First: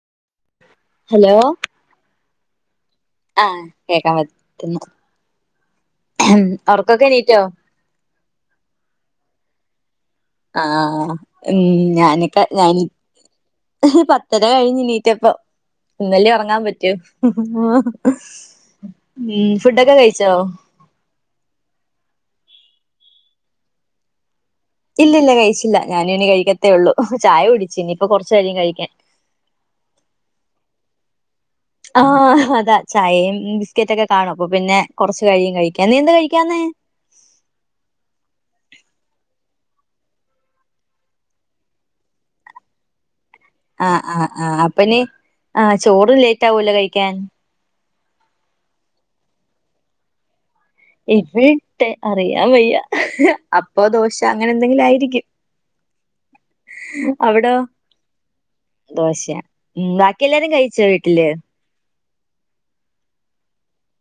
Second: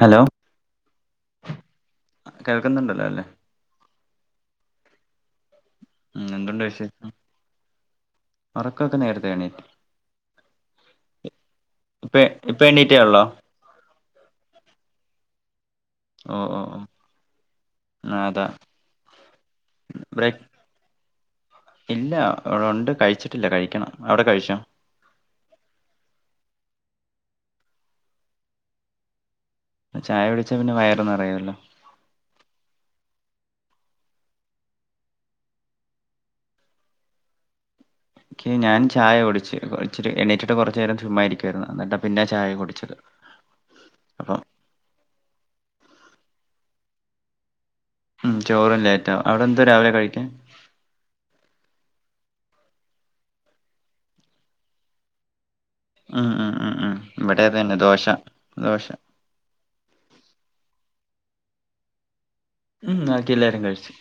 Hello hello കേൾക്കുന്നുണ്ടല്ലോ ല്ലെ? ആഹ് കേക്കാൻ പറ്റുന്നു ഉം എന്തുണ്ട് ഉറക്കൊക്കെ വിശേഷം എണീറ്റോ ഉറക്കൊക്കെ നേരത്തെ എണീറ്റ് ആഹ് ഉം ഇപ്പ ഞാനൊക്കെ ഇപ്പ ഞാന് എണീറ്റേ ഉള്ളോ പത്തര കഴിഞ്ഞ് ണീറ്റപ്പൊ ഇന്നല്ലേ ഓ ഓ ഒറങ്ങാൻ ഓ പറ്റൂ ആ അതാ ഉം ഫുഡൊക്കെ കഴിച്ചോ? ബ്രേക്ക് ഇല്ല ഇവിടെ ഉണ്ട് കഴിച്ചിട്ടില്ല കഴിക്കണം അവിടെ കഴിച്ചോ? ഇല്ലല്ല കഴിച്ചില്ല ഞാന് ഇനി കഴിക്കത്തേള്ളൂ ചായ കുടിച്ചു ഇനിയിപ്പൊ കൊറച് കയും കഴിക്കാൻ ചായ കുടിച്ച പിന്നെ വയറ് നിറയല്ലോ ആഹ് അതാ ചായയും ബിസ്ക്കറ്റ് ഒക്കെ കാണും അപ്പൊ പിന്നെ കൊറച്ച് കഴിയും കഴിക്കാൻ നീ എന്ത കഴിക്കാഞ്ഞേ ക്ഞാൻ ചായ കുടിച്ച് കുടിച്ച് എണീറ്റിട്ട് കുറച്ചു നേരം ചുമ്മായിരിക്കുവായിരുന്നു എന്നിട്ടാ പിന്നെ ചായ കുടിച്ചത് ആ [inaudible] ആഹ് ആഹ് ആഹ് അപ്പനീ ചോറും ലേറ്റ് ആവല്ലോ കഴിക്കാൻ ഉം ചോറും ലൈറ്റ് ആവും അവിടെ എന്താ രാവിലെ കഴിക്കൻ ഇവി ട്ടെ അറിയാം വയ്യ അപ്പ ദോശ അങ്ങനെ എന്തെങ്കിലും ആയിരിക്കും അഹ് അഹ് അഹ് അഹ് ഇവിടെ അവിടോ അതന്നെ ദോശ ദോശ ദോശ ഉം ബാക്കി എല്ലാരും കഴിച്ച വീട്ടില് ഉം ബാക്കി എല്ലാരും കഴിച്ച്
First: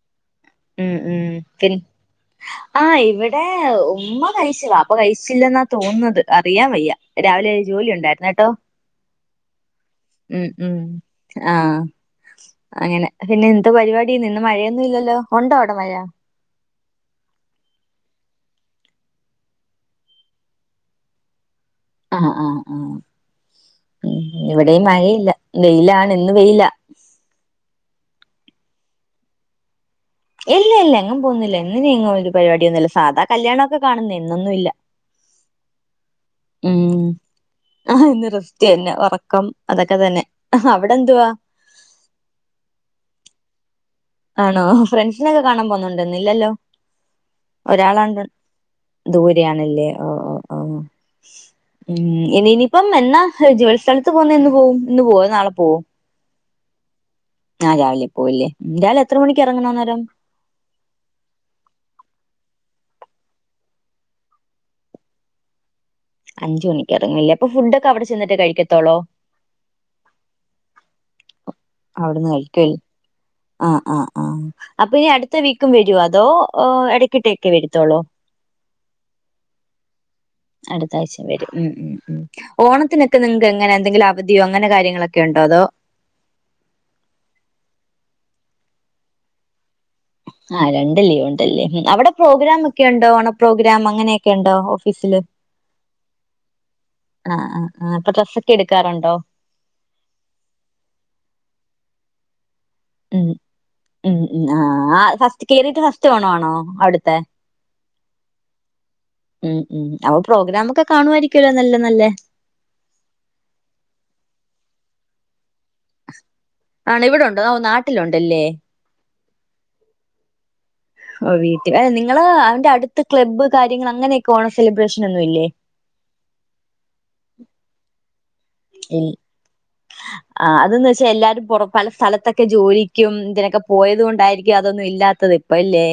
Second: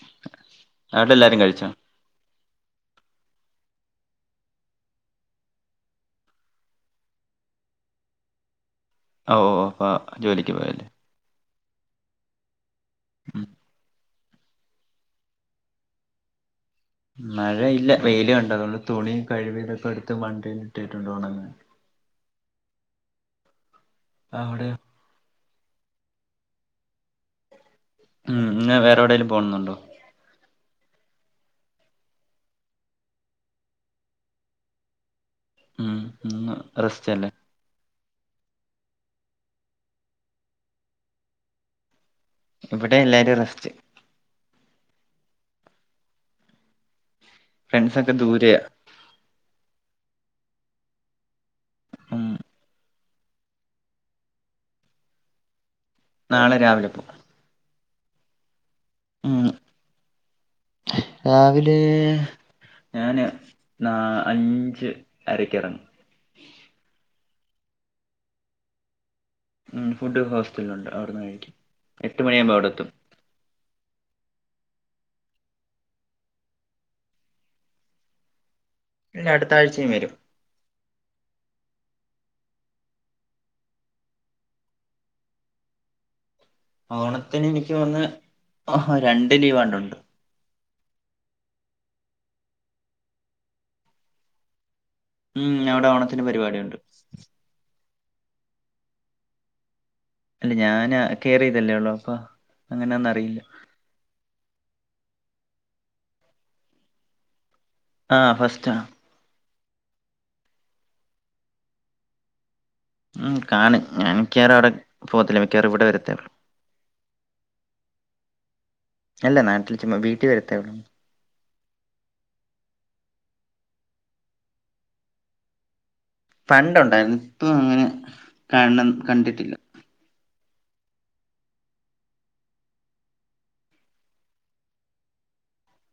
ഉം ഉം പിൻ [inaudible] ആഹ് ഇവിടെ ഉമ്മ കഴിച്ച് വാപ്പ കഴിച്ചില്ലെന്നാ തോന്നുന്നത് അറിയാൻ വയ്യ രാവിലെ ജോലി ഉണ്ടായിര്ന്ന് കേട്ടോ ഓ ഓ അപ്പൊ ഉം ജോലിക്ക് ഉം പോയല്ലേ ആഹ് അങ്ങനെ ഉം പിന്നെ എന്ത പരിപാടി ഇന്ന് മഴയൊന്നും ഇല്ലല്ലോ ഉണ്ടോ അവിടെ മഴ മഴ ഇല്ല വെയിലുണ്ട് അതുകൊണ്ട് തുണി കഴിവി ഇതൊക്കെ എടുത്ത് വണ്ടിൽ ഇട്ടിട്ടുണ്ട് ഒണങ്ങാൻ ആഹ് ആഹ് ആഹ് ഉം അവിടെയോ ഇവിടെ മഴയില്ല വെയിലാണ് ഇന്ന് വെയില ഉം ഇന്ന് വേറെ എവിടേലും പോകുന്നുണ്ടോ ഇല്ല ഇല്ല എങ്ങും പോകുന്നില്ല ഇന്ന് ഇങ്ങും ഒരു പരിപാടിയൊന്നുംമില്ല സാധാ കല്യാണൊക്കെ കാണു ഇന്നൊന്നും ഇല്ല ഉം ഇന്ന് ഉം റസ്റ്റല്ലേ ആഹ് ഇന്ന് റസ്റ്റ്തന്നെ ഉറക്കം അതൊക്കെ തന്നെ അവിടെന്തുവാ? ഇവിടെ എല്ലാരും റസ്റ്റ് ആണോ ഫ്രണ്ട്സിനൊക്കെ കാണാൻ പോന്നുണ്ടോ ന്നില്ലല്ലോ ഫ്രണ്ട്സൊക്കെ ഒരാളാണ്ട് ദൂരെയാ ദൂരയാണല്ലേ ഓഹ് ഓഹ് ഓഹ് ഉം ഇനിനിപ്പൊ എന്നാ ജോലി സ്ഥലത്ത് പോകുന്നെ എന്ന് പോവും ഇന്ന് പോകോ അതോ നാളെ പോകോ നാളെ രാവിലെ പോകു നാളെ രാവിലെ പോവല്ലേ രാവിലെ എത്ര മണിക്ക് ഉം ഇറങ്ങണന്നേരം രാവിലെ ഞാന് നാ അഞ്ച് അരക്ക എറങ്ങും അഞ്ചു മണിക്ക് ഇറങ്ങുല്ലേ അപ്പൊ ഫുഡൊക്കെ അവടെ ചെന്നിട്ടേ കഴിക്കത്തോളോ ഉം ഫുഡ് ഹോസ്റ്റല്ണ്ട് അവിടന്ന് കഴിക്കും എട്ട് അവിടുന്ന് മണിയാകുമ്പോ കഴിക്കു അവിടെ എത്തും അ ആഹ് ആഹ് ആഹ് അപ്പൊനി അട്ത്ത വീക്കും വെരോ അതോ ഇടക്കെട്ടെക്കെ വരത്തൊള്ളൂ ഇല്ല അടുത്ത ആഴ്ചയും വരും അട്ത്ത ആഴ്ച്ച വരും ഉം ഉം ഉം ഓണത്തിനക്കെ നിങ്ങക്ക് എങ്ങനാ എന്തെങ്കിലും അവധിയോ അങ്ങനെ കാര്യങ്ങളൊക്കെ ണ്ടോ അതോ ഓണത്തിന് ഇനിക്ക് തോന്ന്ന്ന് ഹഹാ രണ്ട് ലീവാണ്ടുണ്ട് ആഹ് രണ്ട് ലീവ്ണ്ടല്ലേ അവടെ പ്രോഗ്രാമൊക്കെ ഉണ്ടോ ഓണപ്രോഗ്രാം അങ്ങനെയക്കെ ണ്ടോ ഓഫീസില് ഉം അവിടെ ഓണത്തിന് പരിപാടിയുണ്ട് ആഹ ആഹ് ആഹ് അപ്പൊ ഡ്രസ്സക്കെ എടുക്കാറുണ്ടോ അല്ല ഞാന കേറിയതല്ലേ ഒള്ളു അപ്പൊ അങ്ങനെ ഒന്നും ഉം അറിയില്ല ഉം ഉം ആഹ് ആഹ് ഫസ്റ്റ് കേറീട്ട് ഫസ്റ്റ് ഓണവാണോ അവിട്ത്തെ ആഹ് ഫസ്റ്റാ ഉം ഉം അപ്പൊ പ്രോഗ്രാമൊക്കെ കാണുവായിരിക്കല്ലോ നല്ല നല്ലേ ഉം കാണും ഞാൻ മിക്കവാറും അവിടെ പോകത്തില്ല മിക്കയറ ഇവിടെ വരത്തേഒള്ളു ആണ് ഇവിടെണ്ടോ ഓഹ് നാട്ടിലുണ്ടല്ലേ അല്ല നാട്ടിൽ ചുമ്മ വീട്ടി വരത്തെ ഒള്ളു ഓഹ് വീട്ടിൽ അ നിങ്ങള് അവന്റെ അടുത്ത് ക്ലബ്ബ് കാര്യങ്ങള് അങ്ങനെയൊക്കെ ഓണ സെലിബ്രേഷൻ ഒന്നും ഇല്ലേ പണ്ടുണ്ടായിരുന്നു ഇപ്പൊ അങ്ങനെ കാണ കണ്ടിട്ടില്ല ആഹ് അതെന്താച്ചാ എല്ലാരും പൊറ പല സ്ഥലത്തൊക്കെ ജോലിക്കും തിനൊക്കെ പോയതുകൊണ്ടായിരിക്കും അതൊന്നും ഇല്ലാത്തത് പല്ലേ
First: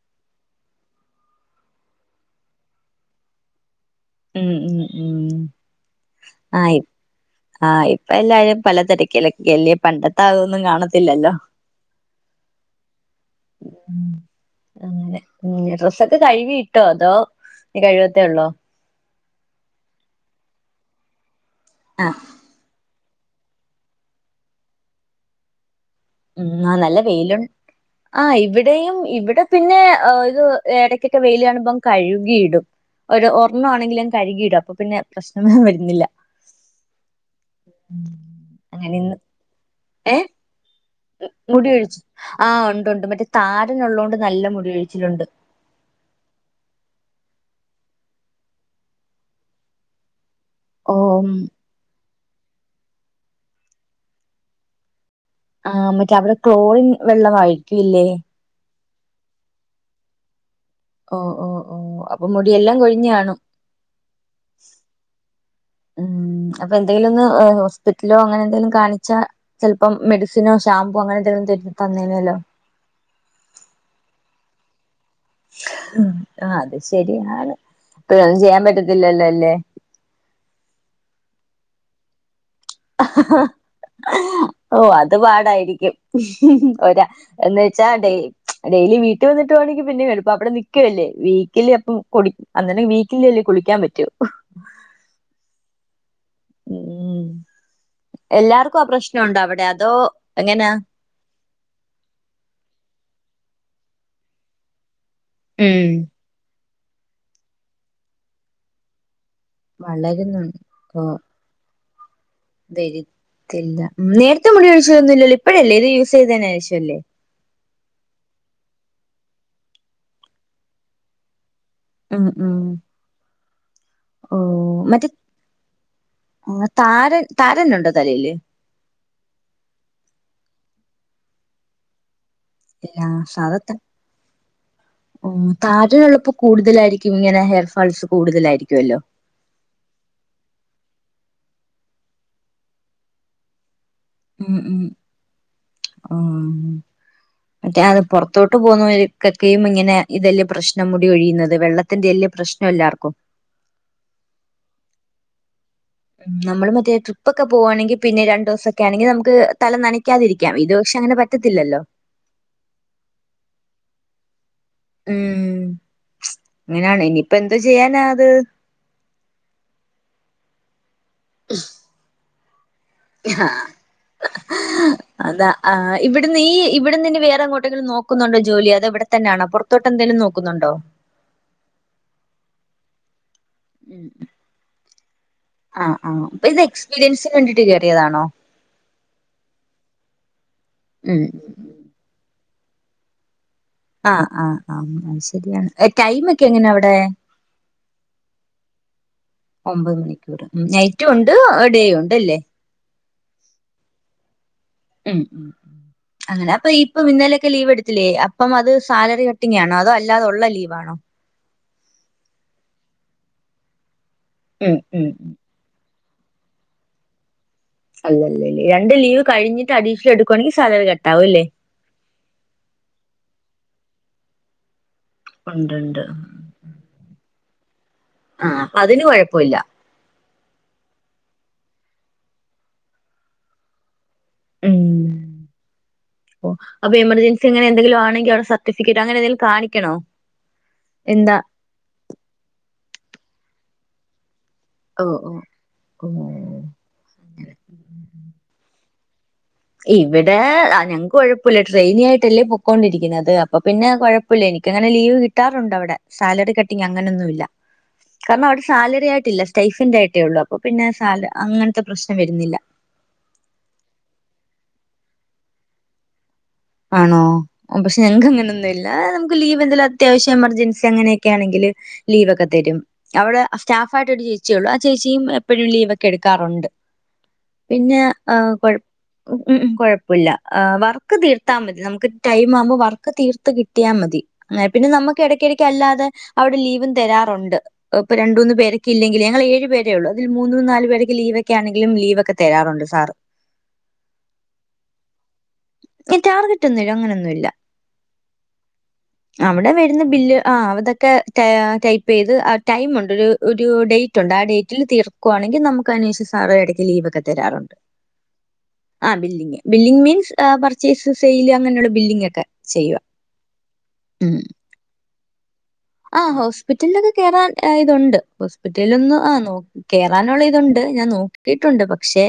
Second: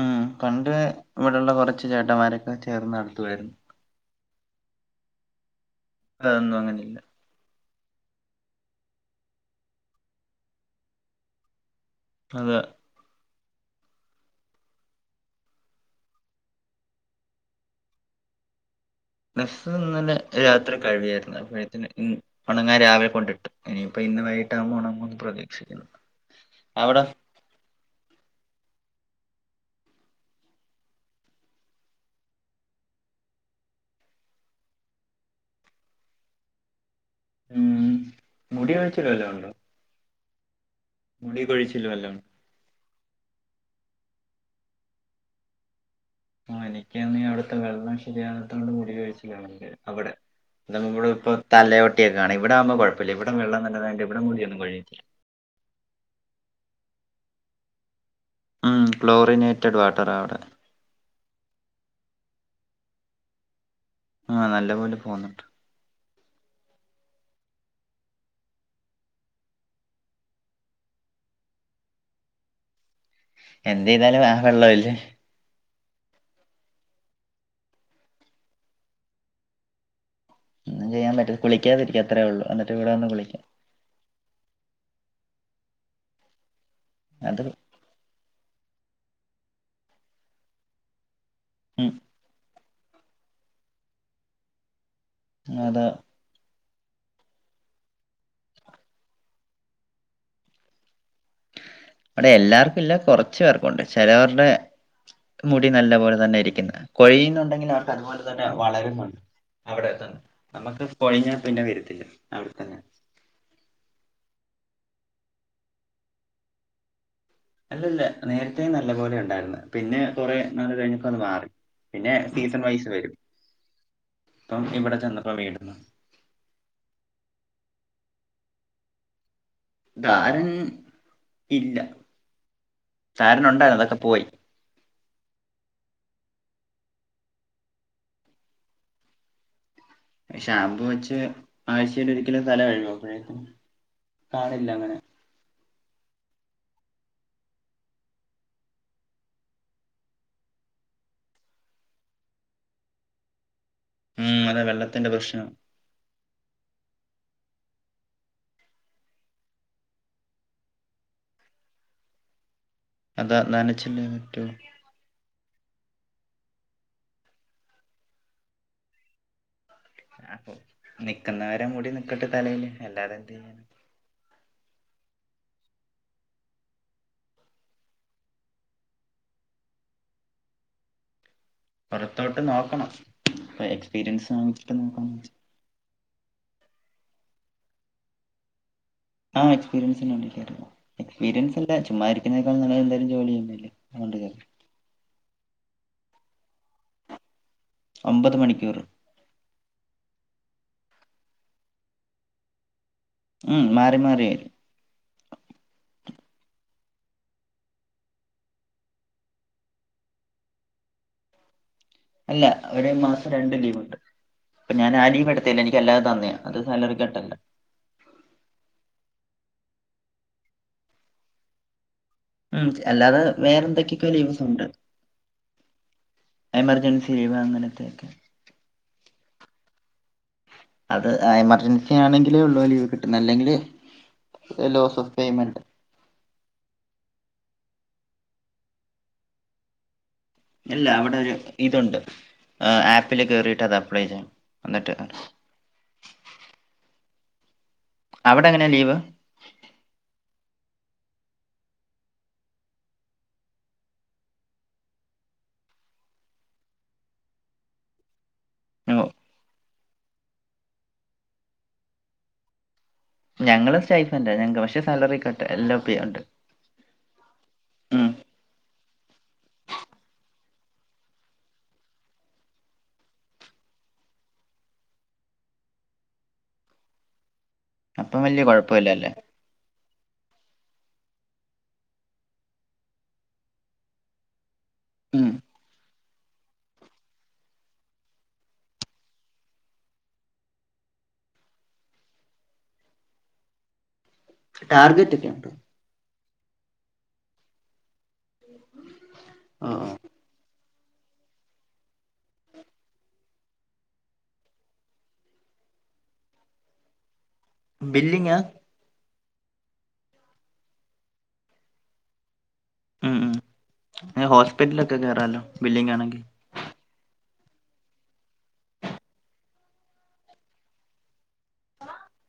ഉം പണ്ട് ഇവിടെള്ള കുറച്ച് ചേട്ടന്മാരൊക്കെ ചേർന്ന് നടത്തുായിര്ന്ന് ഉം ഉം ഉം അതൊന്നും ആ അങ്ങനെല്ല്യ ആഹ് ഇപ്പ എല്ലാരും പല തെരകിലൊക്കെല്ലേ പണ്ടത്തെ ആഒന്നും കാണത്തില്ലല്ലോ അത ഉം അങ്ങനെ ഡ്രസ്സൊക്കെ കഴ്കിയിട്ടോ അതോ കഴികത്തേ ഒള്ളോ ഡ്രസ്സ്‌ ഇന്നലെ രാത്രി കഴുകിയാര്ന്ന് അപ്പോഴത്തിന് ഇൻ ആഹ് ഒണങ്ങാൻ രാവിലെ കൊണ്ടിട്ട് ഇനിയിപ്പ ഇന്ന് വൈകിട്ട ആവുമ്പോ ഉണങ്ങുന്ന് പ്രതീക്ഷിക്ക്ന്ന് ഉം ആഹ് നല്ല വെയിലു ആഹ് ഇവിടെയും ഇവിടെ പിന്നെ ഇത് ഇടയ്ക്കൊക്കെ വെയില കാണുമ്പം കഴുകിയിടും ഒരു ഒരെണ്ണ ആണെങ്കിലും കഴുകിയിടും അപ്പൊ പിന്നെ പ്രശ്നമേ വരുന്നില്ല ഉം മുടി അങ്ങനെ കൊഴിച്ചിൽ ഇന്ന് വല്ലതും ഉണ്ടോ ഏഹ് മുടി കൊഴിച്ചിൽ കൊഴിച് വല്ലതും ഉണ്ടോ ആഹ് ഉണ്ടുണ്ട് മറ്റേ താരനുള്ളൊണ്ട് നല്ല മുടി കൊഴിച്ചിലുണ്ട് ആഹ് എനിക്കന്ന് അവിടത്തെ വെള്ളം ശരിയാകത്തോണ്ട് മുടി കൊഴിച്ചിലണ്ട് അവടെ [unintelligible] ഓഹ് ഇപ്പോ തലയോട്ട്യോക്കെ കാണാ ഇവടാവുമ്പോ കൊഴപ്പുല്ല ഇവിടെ വെള്ളം നല്ലതായിട്ട് ഇവിടെ മുടി ഒന്നും കൊഴീല്ല ആഹ് മറ്റേ അവടെ ക്ലോറിൻ വെള്ളംമായിരിക്കൂല്ലേ ഉം ക്ലോറിനേറ്റഡ് വാട്ടറാണ് അവടെ ഓഹ് ഓഹ് ഓഹ് അപ്പൊ മുടിയെല്ലാം കൊഴിഞാണും ആഹ് നല്ല പോലെ പോന്നുണ്ട്. ഉം അപ്പൊ എന്തെങ്കിലും ഒന്ന് ഹോസ്പിറ്റലോ അങ്ങനെ എന്തെങ്കിലും കാണിച്ചാ ചെൽപ്പം മെഡിസിനോ ഷാംപൂ അങ്ങനെന്തെങ്കിലും ത തന്നീനല്ലോ എന്ത്യ്താലും ആ വെള്ളോല്ലേ അഹ് അത് ശരിയാണ് ഇപ്പ ഒന്നും ചെയ്യാൻ പറ്റത്തില്ലല്ലോ അല്ലേ. ഒന്നും ചെയ്യൻ പറ്റ കുളിക്കാതിരിക്ക അത്രേ ഉള്ളൂ ഇവിടെ വന്ന് കുളിക്കാം ഓഹ് അത് പാടാരിക്കും ഒരാ അത് എന്ന് വെച്ചാ ഡെയ് ഡേയ്ലി വീട്ടി വന്നിട്ട് വാണെങ്കി പിന്നി എൾപാ ബടെ നി ക്യുവല്ലേ വീക്കിലി ഉം അപ്പം കുടി അന്നന്നെ വീക്കിലി അല്ലേ കുളിക്കാൻ പറ്റു അതാ ഉംഉം എല്ലാർക്കും ആ പ്രശ്നം ഉണ്ടോ? അവിടെ അതോ എങ്ങനാ അവിടെ എല്ലാർക്കും ഇല്ല. കുറച്ചു പേർക്കുണ്ട് ചേലോർടെ മുടി ഉം നല്ല പോലെ തന്നെ ഇരിക്കുന്നെ കൊഴിയുന്നുണ്ടെങ്കിൽ ആണ് അതുപോലെ തന്നെ വളരുന്നുണ്ട് അവിടെത്തന്ന വളരുന്നുണ്ട് നമക്ക് പൊഴിഞ്ഞാ പിന്നെ വരത്തില്ല. അവിട്ത്തെ വരിത്തില്ല. നേരത്തെ മുടി കോഴിച്ചിലൊന്നും ഇല്ലല്ലോ ഇപ്പഴല്ലേ ഇത് യൂസ് ചെയ്തെന് ശേഷല്ലേ അല്ലല്ല നേരത്തെ നല്ല പോലെ ഉണ്ടായിരുന്നു പിന്നെ കുറെ നാള് കഴിഞ്ഞപ്പോ അത് മാറി. പിന്നെ ഉം ഉം സീസൺ വൈസ് വരും. ഓ ഇപ്പം ഇവിടെ ചെന്നപ്പോ വീ ഉം താരൻ താരന് ഉണ്ടോ തലയില് താരൻ ഇല്ല ഇല്ല താരനുണ്ടായിരുന്നു. അതൊക്കെ പോയി ഉം താരൻ ഉള്ളപ്പോ കൂടുതലായിരിക്കും ഇങ്ങനെ ഹെയർ ഫാൾസ് കൂടുതലായിരിക്കൊല്ലോ ഷാമ്പു വെച്ച് ആഴ്ചയിൽ ഒരുക്കല് തല കഴു [unintelligible] ഉം ഉം ആഹ് മറ്റേ അത് പുറത്തോട്ട് പോകുന്നവർക്ക് ഒക്കെയും ഇങ്ങനെ ഇതല്ലേ പ്രശ്നം മുടി കൊഴിയുന്നത്. വെള്ള [unintelligible] പ്രശ്ന എല്ലാർക്കും ഉം അതെ വെള്ളത്തിന്റെ പ്രശ്നാണ് നമ്മള് മറ്റേ ട്രിപ്പ് ഒക്കെ പോവാണെങ്കി പിന്നെ രണ്ട് ദിവസൊക്കെ ആണെങ്കി നമുക്ക് തല നനക്കാതിരിക്കാം. ഇത് പക്ഷെ അങ്ങനെ പ പറ്റത്തില്ലല്ലോ അതാ നനച്ചി [unintelligible] ഉം ഇങ്ങനാണങ്കി ഇപ്പൊ എന്തോ ചെയ്യാനാ അത് അപ്പൊ നിക്കന്നവരെ മൂടി നിക്കട്ടെ തലയില് അല്ലാതെ എന്ത് ചെയ്യാന അതാ ആ ഇവിടുന്ന് ഈ ഇവിട്ന്ന് ഇഞ് വേറെ എങ്ങോട്ടെങ്കിലും നോക്കുന്നുണ്ടോ ജോലി. അതാ ഇവിടെ തന്നെയാണോ പൊർ തൊട്ട് എന്തെങ്കിലും നോക്കുന്നുണ്ടോ പൊറത്തോട്ട് നോക്കണം. ഇപ്പൊ ഉം എക്സ്പീരിയൻസ [unintelligible] ആഹ് ആഹ് അപ്പം ഇത് എക്സ്പീരിയൻസ് കണ്ടിട്ട് കെറിയതാണോ. ആ എക്സ്പീരിയൻസ് [unintelligible] ഉം എക്സ്പീരിയൻസ് ഇണ്ട്. ചുമ്മാ ഇരിക്കുന്നതിനേക്കാളും നല്ലത് എന്തേലും ജോലി ചെയ്യുന്നല്ലേ ആഹ് ആഹ് ആഹ് ശരിയാണ്. ടൈമൊക്കെ എങ്ങനാ അവ്ടെ ഒമ്പത് മണിക്കൂറ്. ഒമ്പത് മണിക്കൂറ് നൈറ്റും ഉണ്ട് ഡേയും ഉണ്ട് അല്ലേ ഉം മാറി മാറി ഉം അങ്ങനെ അപ്പം ഇപ്പൊ ഇന്നലെക്കെ ലീവ് എടുത്തില്ലേ, അപ്പം അത് സാലറി കട്ടിങ്ങാണോ അതോ അല്ലാതെ ഒള്ള ലീവ് ആണോ. അല്ല ഒരു മാസം രണ്ട് ലീവ് ഉണ്ട്. അപ്പൊ ഉം ഞാൻ ആ ഉം ലീവ് ഉം എട് ത്തീല്ല എനിക്ക് അല്ലാതെ തന്ന അത് സാലറി കട്ടല്ല അല്ലല്ലല്ലേ രണ്ട് ലീവ് കഴിഞ്ഞിട്ട് അഡീഷൻ എടുവാണെങ്കി സാലറി കട്ട് ആവും ല്ലേ ഉം അല്ലാതെ വേറെ എന്തൊക്കെയൊക്കെ ലീവ്സ് ഉണ്ട് ഉണ്ട്ണ്ട് എമർജൻസി ലീവ് അങ്ങനത്തെയൊക്കെ ആഹ് അതിന് കൊഴപ്പൊല്ല. അത് എമർജൻസി ആണെങ്കിലെ ഉള്ളൂ ലീവ് കിട്ടുന്ന അല്ലെങ്കില് ലോസ് ഓഫ് പേയ്മെന്റ് ഓ അപ്പൊ എമർജൻസി അങ്ങനെന്തെങ്കിലും ആണെങ്കി അവിടെ സർട്ടിഫിക്കറ്റ് അങ്ങനെ എന്തെങ്കിലും കാണിക്കണോ? ഇല്ല അവിടെ ഒരു എന്താ ഇതുണ്ട് ആപ്പില് കേറീട്ട് അത് അപ്ലൈ ചെയ്യാം. ഓ ഓ ഓ അവടെ എങ്ങനെ ലീവ്? ഇവിടെ ഞങ്ങക്ക് കൊഴപ്പുല്ല ട്രെയിനായിയിട്ടല്ലേ പൊക്കോണ്ടിരിക്കുന്നത് അപ്പൊ പിന്നെ കോയ പുല്ലാ എനിക്ക് അങ്ങനെ ലീവ് കിട്ടാറുണ്ട് അവിടെ സാലറി കട്ടിംഗ് അങ്ങനൊന്നു ഇല്ല. കാരണം അവിടെ സാലറി ആയിട്ടില്ല സ്റ്റൈഫന്റെ ആയിട്ടേ ഉള്ളു അപ്പൊ പിന്നെ സാല അങ്ങൻത്തെ പ്രശ്നം വരുന്നില്ല. ഞങ്ങള് സ്റ്റൈഫന്റ ഞങ്ങക്ക് പക്ഷെ സാലറി കട്ട് എല്ലോ പി ഉണ്ട്. ആണോ പക്ഷെ ഉം ഞങ്ങക്ക് അങ്ങനൊന്നുൽ ആഹ് നമുക്ക് ലീവ്ന്തെലു അത്യാവശ്യ എമർജൻസി അങ്ങനെയൊക്കെ ആണെങ്കില് ലീവൊക്കെ തരും. അവ്ടെ സ്റ്റാഫ് ആയിട്ട് ഒരു ചേച്ചിയള്ളു ആ ചേച്ചിയും എപ്പഴും ലീവ് ഒക്കെ എടുക്കാറുണ്ട്. അപ്പം വല്ല്യ കുഴപ്പല്ലല്ലേ. മ് മ് കൊയപ്പുല്ല വർക്ക് തീർത്താ മതി നമുക്ക് ടൈം ആവുമ്പോ വർക്ക് തീർത്ത് കിട്ടിയാ മതി. ന്നാ പിന്നെ നമ്മക്ക് ഇടയ്ക്കിടക്ക് അല്ലാതെ അവിടെ ലീവും തരാറുണ്ട്. ഇപ്പൊ രണ്ടൂന്ന് പേരൊക്കെയിലെഗി ഞങ്ങൾ ഏഴു പേരെ ഒള്ളു അതിൽ മൂന്ന് നാല് പേര് ലീവൊക്കെ ആണെിലും ലീവ്ക്കെ തരാപറഞ്ഞു സാർ. ടർഗറ്റ് ഒക്കെ ഉണ്ട് ഹെയ് ടാർഗറ്റ് ഒന്നുമില്ല അങ്ങനൊന്നുമല്ല അവിടെ ഓ വരുന്ന ബില്ല് ആഹ് അതൊക്കെ ടൈപ്പ് യ്ത് ആ ടൈമുണ്ട് ഒരു ഡേറ്റ് ഉണ്ട് ആ ഡേറ്റിൽ തീർക്കണം തീർക്കുകയാണെങ്കിൽ നമ്മുക്ക് അതിനനുസരിച്ചു സാർ ഇടക്ക് ലീവ്ക്കെ തരാറുണ്ട്. ബില്ലിംഗ് ആണോ ആഹ് billing billing means purchase, sale അങ്ങനെയുള്ള ബിംഗ ഒക്കെ. ചെയ്യും മ് മ് ഹോസ്പിറ്റലൊക്കെ കേയറാല്ലോ ബില്ലിംഗ് ആണങ്കിൽ ആഹ് ഹോസ്പിറ്റലിലൊക്കെ കേയറാൻ ഇതുണ്ട് ഹോസ്പിറ്റലിൽ ഒന്ന് ആ നോക്കിയില്ല കേറാനുള്ള ഇതുണ്ട് ഞാൻ നോക്കിട്ടുണ്ട് പക്ഷെ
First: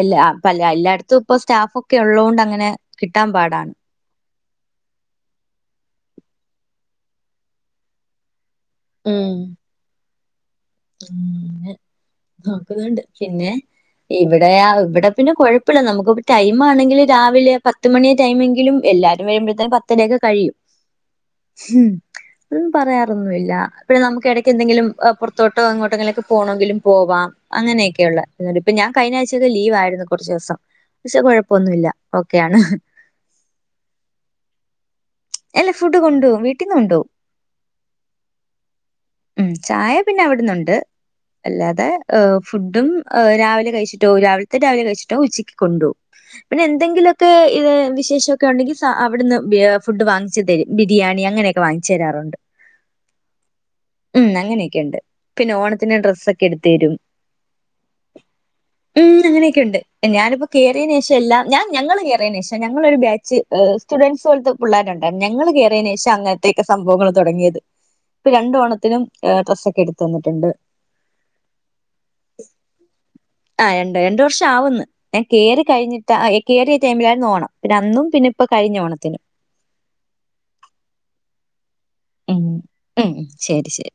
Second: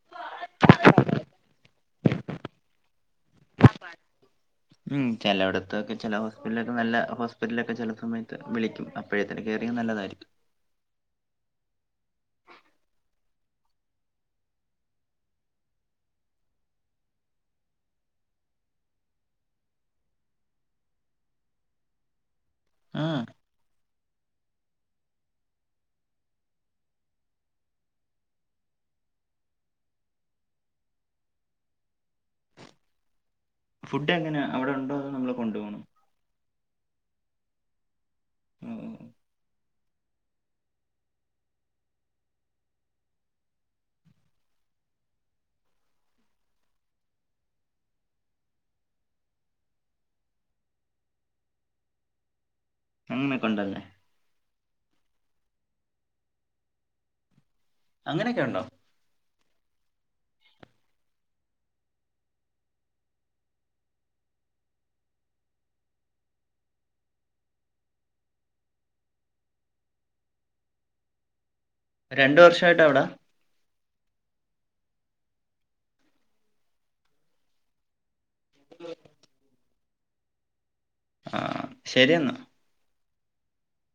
അല്ല എല്ലായിടത്തു ഇപ്പൊ സ്റ്റാഫ് ഒക്കെ ഉള്ളോണ്ട്. അങ്ങനെ കിട്ടാൻ പാടാണ് [inaudible] ഉം ചേലോടത്തൊക്കെ ചിലെ ഹോസ്പിറ്റലൊക്കെ നല്ല ഹോസ്പിറ്റലൊക്കെ ചില സമയത്ത് വിളിക്കും? അപ്പയെത്തിന് കേറിയ നല്ലതായിരിക്കും. ഉം ന്ന് നോക്കുന്നുണ്ട് പിന്നെ. ഇവിടെ ഇവിടെ പിന്നെ കുഴപ്പല്ല നമുക്ക്കെ ടൈം ആണെങ്കിൽ രാവിലെ പത്ത്മണിയ ടൈമെങ്കിലും എല്ലാവർക്കും വരുമ്പത്തേനു പത്തര യൊക്കെ കഴിയും. [inaudible] ഹുമ് ഒന്നും ആഹ് പറയാറൊന്നുല്ല നമുക്ക് ഇടക്ക് എന്തെങ്കിലും പുറത്ത് തോട്ടം അങ്ങോട്ടെങ്ങിലൊക്കെ പോണെങ്കിലും പോവാം അങ്ങനൊക്കെയുള്ള [unintelligible] പുറത്തോട്ട് എങ്ങോട്ടെങ്കിലും പോണങ്കിലും പോകാം ഇപ്പൊ ഞാൻ കഴിഞ്ഞ ആഴ്ചൊക്കെ ലീവ് ആണ് കുറച്ചു ദിവസം ഇപ്പോ കുഴപ്പൊന്നുല്ല ഓക്കെയാണ് ഫുഡ് എങ്ങനെ അവിടെ ഉണ്ടോ അതോ നമ്മള് അല്ലെ കൊണ്ടുപോണോ ഫുഡ് കൊണ്ടോവും വീട്ടീന്ന് കൊണ്ടോവും. [inaudible] ഉം ഉം ചായ പിന്നെ അവിട്ന്നുണ്ട്. അല്ലാതെ ഹ് ഫുഡും രാവിലത്തെ രാവിലെ കഴിച്ചിട്ടു പോകും ഉച്ചയ്ക്ക് കൊണ്ട് പോകും പിന്നെ എന്തെങ്കിലൊക്കെ ഈ വിശേഷയൊക്കെ ഉണ്ടെങ്കിൽ സാർ അവിടുന്ന് ബി ഫുഡ് വാങ്ങിച് തരും ബിരിയാണിങ്ങനെയൊക്കെ വാങ്ങിച്ചു തരാറുണ്ട്. അങ്ങനെയൊക്കെ ഉണ്ടല്ലേ ഉം അങ്ങനെയൊക്കെയ ഉണ്ട് പിന്നെ ഓണത്തിന് ഡ്രസ്സൊക്കെ എട്ത്തരും. അങ്ങനെയൊക്കെ ഉണ്ടോ. ഉം അങ്ങനെയൊക്കെ ഉണ്ട് ഞാനിപ്പോ കേറിയേനേഷം എല്ലാം ഞാൻ ഞങ്ങള് കേറിയേനേഷം ഞങ്ങളൊരു ബാച്ച്. സ്റ്റുഡൻസ് പോലത്തെ പിള്ളേരുണ്ട ഞങ്ങൾ കേറിയതിന് ശേഷം അങ്ങനത്തെയൊക്കെ സംഭവങ്ങൾ തുടങ്ങിയത് ഇപ്പോ രണ്ട് ഓണത്തിനും ഡ്രസ്സ്‌ ഒക്കെ എടുത്തന്നിട്ടുണ്ട്. രണ്ട് വർഷയിട്ട് അവിടെ? ആഹ് രണ്ട രണ്ട് വർഷം ആവുന്ന് ഞാൻ കേറി കഴിഞ്ഞിട്ടാ കേറിയ ടൈമിലായിരുന്നു ഓണം പിന്നെ അന്നും പിന്നെ. ഇപ്പൊ കഴിഞ്ഞ ഓണത്തിന് ആ ശരിയെന്നാ ഉം ഉം ശരി ശരി